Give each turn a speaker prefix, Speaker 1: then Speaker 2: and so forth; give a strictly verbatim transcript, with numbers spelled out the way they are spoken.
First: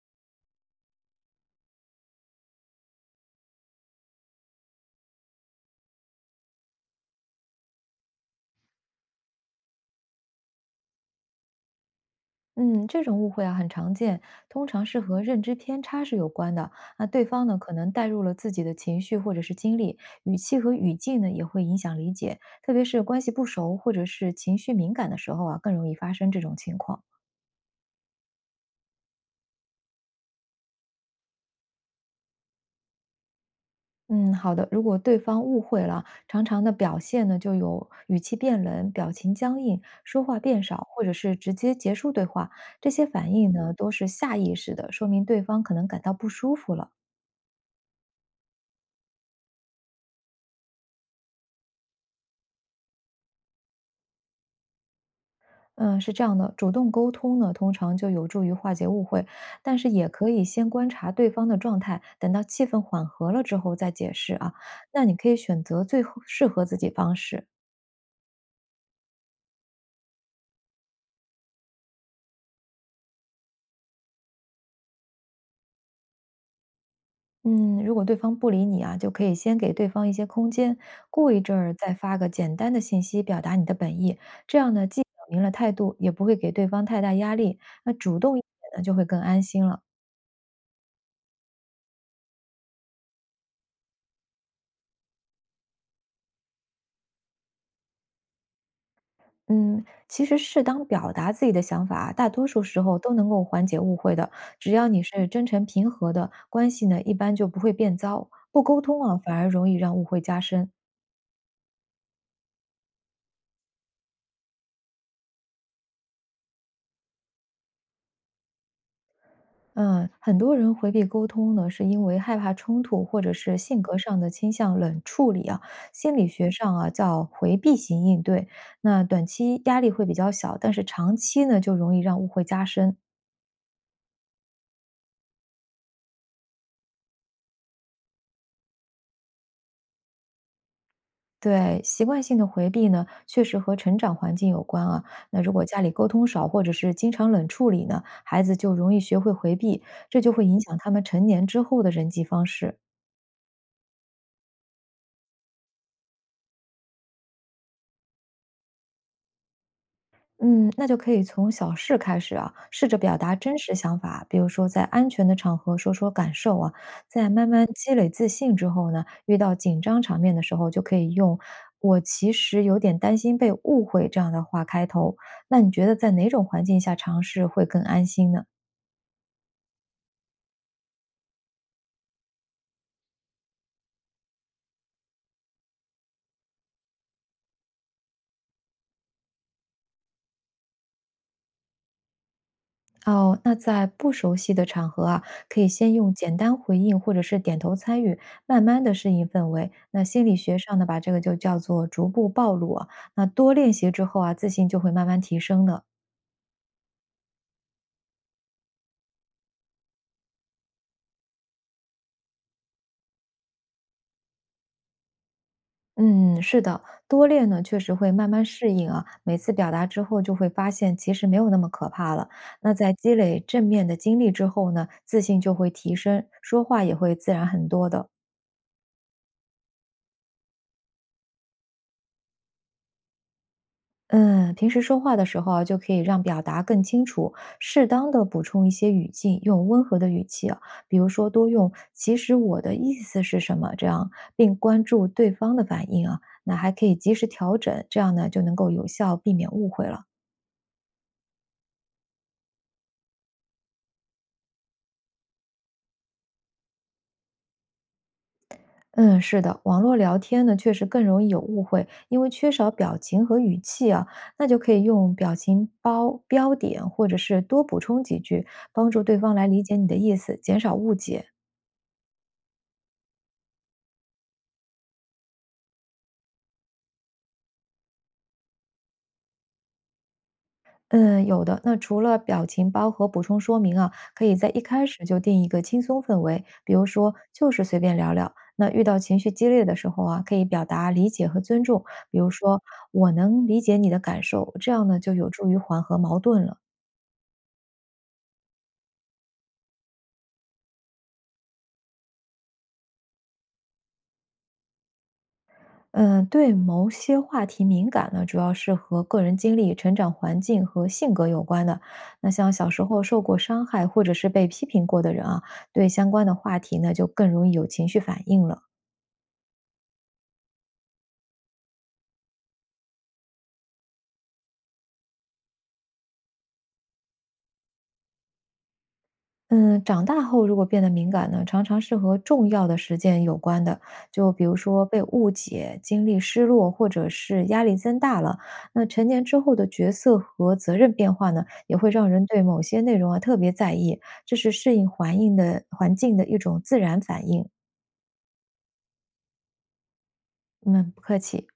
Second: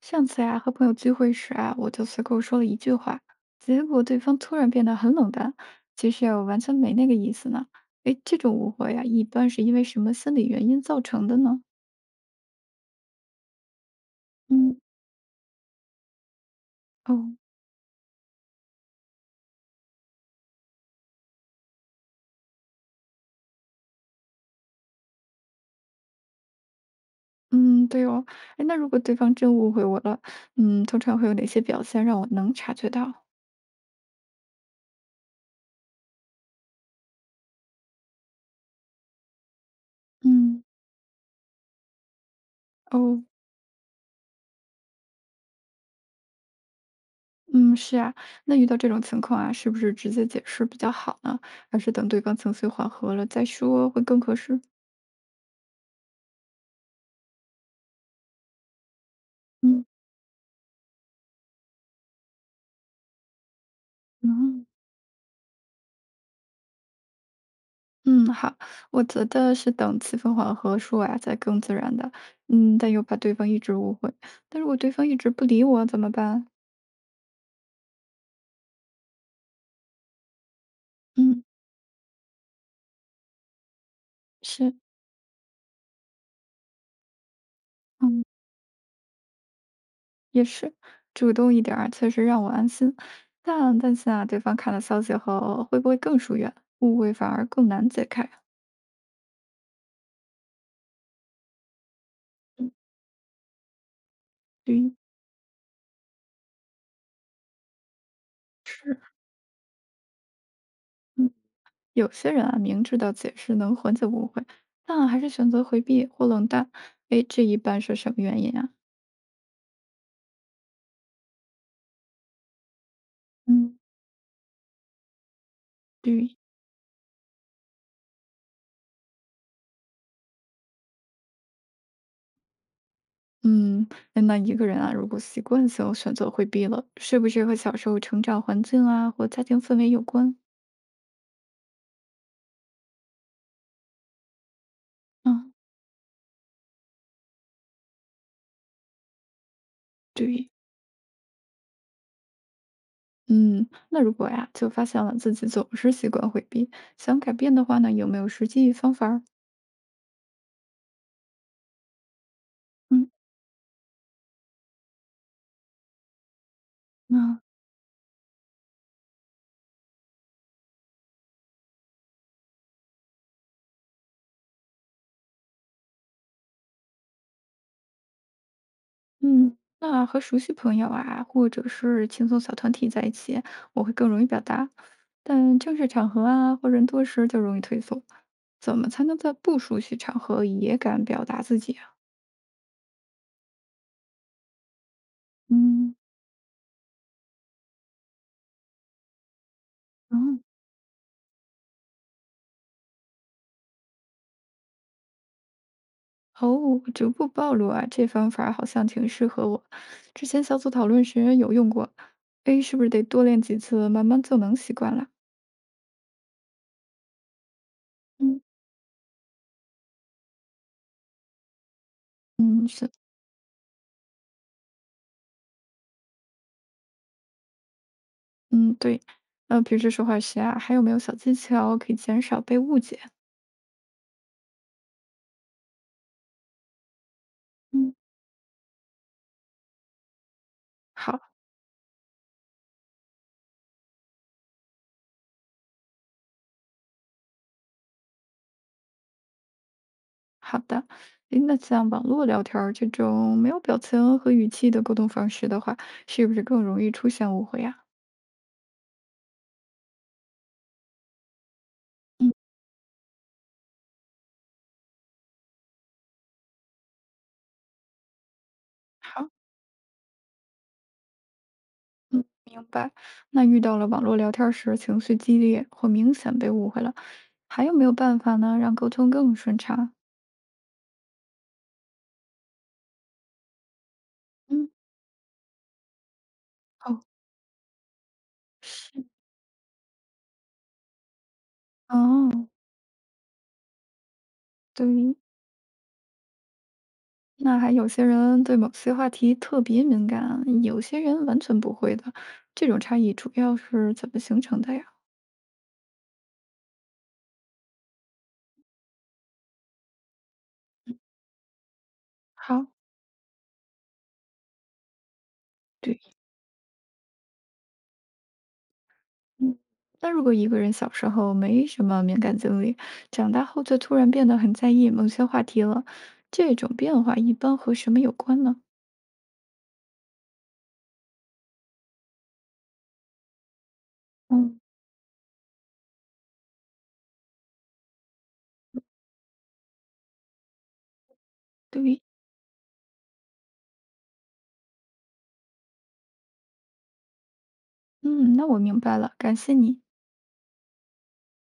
Speaker 1: 上次呀、和朋友聚会时啊，我就随口说了一句话，结果对方突然变得很冷淡。其实啊我完全没那个意思呢。诶，这种误会呀、一般是因为什么心理原因造成的呢？
Speaker 2: 嗯，这种误会啊很常见，通
Speaker 1: 嗯，
Speaker 2: 常是和认知偏差是有关的。那
Speaker 1: 哦，
Speaker 2: 对方呢，可能带入了自己的情绪或者是经历，语气和语境呢也会影响理解，特别是关系不熟或者是情绪敏感的时候啊，更容易发生这种情况。
Speaker 1: 嗯，对哦。诶，那如果对方真误会我了，嗯，通常会有哪些表现让我能察觉到？
Speaker 2: 嗯，好的。如果对方误会了，常常的表现呢就有语气变冷、表情僵硬、说话变
Speaker 1: 嗯，
Speaker 2: 少，或者是直接结束对话，这些
Speaker 1: 哦，
Speaker 2: 反应呢都是下意识的，说明对方可能感到不舒服了。
Speaker 1: 嗯，是啊。那遇到这种情况啊，是不是直接解释比较好呢？还是等对方情绪缓和了再说会更合适？
Speaker 2: 嗯，是这样的，主动沟通呢，通常就有助于化解误会，但
Speaker 1: 嗯
Speaker 2: 是也可以先观察对方的状态，等到气氛缓和了之后再解释啊。
Speaker 1: 嗯。
Speaker 2: 那你可以选择最合适合自己方式。
Speaker 1: 嗯，好，我觉得是等气氛缓和说啊，才更自然的。嗯，但又怕对方一直误会。但如果对方一直不理我怎么办？
Speaker 2: 嗯，如果对方不理你啊，就可以先给对方一些空间，过一
Speaker 1: 嗯，
Speaker 2: 阵儿再发个简单的信息表达你的本意，这样
Speaker 1: 是，
Speaker 2: 呢，既表明了态度，也不会给对方太大压力，那主
Speaker 1: 嗯，
Speaker 2: 动一点呢，就会更安心了。
Speaker 1: 也是，主动一点儿确实让我安心。但担心啊，对方看了消息后会不会更疏远，误会反而更难解开啊。
Speaker 2: 嗯，其实适当表达自己的想法啊，大多数
Speaker 1: 嗯，
Speaker 2: 时候都能够缓解误会的。只要
Speaker 1: 对
Speaker 2: 你是真诚平和的，关系呢一般就不会变糟。不沟
Speaker 1: 是，
Speaker 2: 通啊，反而容易让误会加深。
Speaker 1: 嗯，有些人啊，明知道解释能缓解误会，但还是选择回避或冷淡。哎，这一般是什么原因啊？
Speaker 2: 嗯，很多人回避沟通呢，是因为害怕冲突，或者是
Speaker 1: 嗯，
Speaker 2: 性格上的倾向冷处理啊。心理
Speaker 1: 对
Speaker 2: 学上啊叫回避型应对。那短期压力会比较小，但是长期呢就容易让误会加深。
Speaker 1: 嗯，哎那一个人啊，如果习惯性选择回避了，是不是和小时候成长环境啊，或家庭氛围有关？
Speaker 2: 对，习惯性的回避呢，确实和成长环境有关啊。那如
Speaker 1: 嗯，
Speaker 2: 果家里沟通少，或者是经常冷处理呢，孩子就容易学会回避，这就会
Speaker 1: 对，
Speaker 2: 影响他们成年之后的人际方式。
Speaker 1: 嗯，那如果呀，就发现了自己总是习惯回避，想改变的话呢，有没有实际方法儿？
Speaker 2: 嗯，那就可以从小事开始啊，试着
Speaker 1: 嗯
Speaker 2: 表达真实想法，比如说在安全的场合说说感受啊。在
Speaker 1: 那，
Speaker 2: 慢慢积累自信之后呢，遇到紧张场面的时候，就可以用“我其实有点担心被误会”这样的话开头。那你觉得在哪种环境下尝试会更安心呢？
Speaker 1: 嗯，那和熟悉朋友啊，或者是轻松小团体在一起，我会更容易表达，但正式场合啊，或人多时就容易退缩。怎么才能在不熟悉场合也敢表达自己啊？
Speaker 2: 哦，那在不熟悉的场合啊，可以先
Speaker 1: 嗯
Speaker 2: 用简单回应或者是点头参与，慢慢的适应氛围。那心理
Speaker 1: 嗯。
Speaker 2: 学上呢，把这个就叫做逐步暴露啊。那多练习之后啊，自信就会慢慢提升的。
Speaker 1: 哦，逐步暴露啊，这方法儿好像挺适合我。之前小组讨论时有用过，诶，是不是得多练几次，慢慢就能习惯了？
Speaker 2: 嗯，是的，多练呢，确实会慢
Speaker 1: 嗯，
Speaker 2: 慢适应啊。每次表达之后，就会发现其实没有那么可怕了。
Speaker 1: 嗯，
Speaker 2: 那
Speaker 1: 是，
Speaker 2: 在积累正面的经历之后呢，自信就会提升，说话也会自然很多的。
Speaker 1: 嗯，对。那平时说话时啊，还有没有小技巧可以减少被误解？
Speaker 2: 嗯，平时说话的时候啊就可以让表达更清楚，适
Speaker 1: 嗯
Speaker 2: 当的补充一些语境，用温和的语气啊，比如
Speaker 1: 好，
Speaker 2: 说多用“其实我的意思是什么”这样，并关注对方的反应啊，那还可以及时调整，这样呢就能够有效避免误会了。
Speaker 1: 好的。诶，那像网络聊天儿这种没有表情和语气的沟通方式的话，是不是更容易出现误会呀？
Speaker 2: 嗯，是的，网络聊天呢确实更容易有误会，因为
Speaker 1: 嗯，
Speaker 2: 缺少表情和语气啊，那就可以用表情包、标点，或者是多补充几句，帮助对
Speaker 1: 好。
Speaker 2: 方来理解你的意思，减少误解。
Speaker 1: 嗯，明白。那遇到了网络聊天儿时情绪激烈或明显被误会了，还有没有办法呢，让沟通更顺畅？
Speaker 2: 嗯，有的。那除了表情包和补充说明啊，可以在一
Speaker 1: 嗯，
Speaker 2: 开始就定一个轻松氛围，比如
Speaker 1: 哦，
Speaker 2: 说就是随便聊聊。那遇到
Speaker 1: 是
Speaker 2: 情绪激烈的时候啊，可以表达理解和尊重，比如
Speaker 1: 哦，
Speaker 2: 说我能理解你的感受，这样呢就
Speaker 1: 对。
Speaker 2: 有助于缓和矛盾了。
Speaker 1: 那还有些人对某些话题特别敏感，有些人完全不会的。这种差异主要是怎么形成的呀？
Speaker 2: 嗯，对某些话题敏感呢，主要是和个人经历、成长环境和性格有关的。那像
Speaker 1: 好，
Speaker 2: 小时候受过伤害或者是被批评过的人啊，对
Speaker 1: 对，
Speaker 2: 相关的话题呢就更容易有情绪反应了。
Speaker 1: 嗯。那如果一个人小时候没什么敏感经历，长大后就突然变得很在意某些话题了，这种变化一般和什么有关呢？
Speaker 2: 嗯，长大后如果变得敏感呢，常常是和重要的事件有关的，就比如
Speaker 1: 嗯。
Speaker 2: 说被误解、经历失落，或者是压力增大了。那成年之后的角色和责任变化呢，也会
Speaker 1: 对，
Speaker 2: 让人对某些内容啊特别在意，这是适应环境的环境的一种自然反应。
Speaker 1: 嗯，那我明白了，感谢你。
Speaker 2: 嗯，不客气。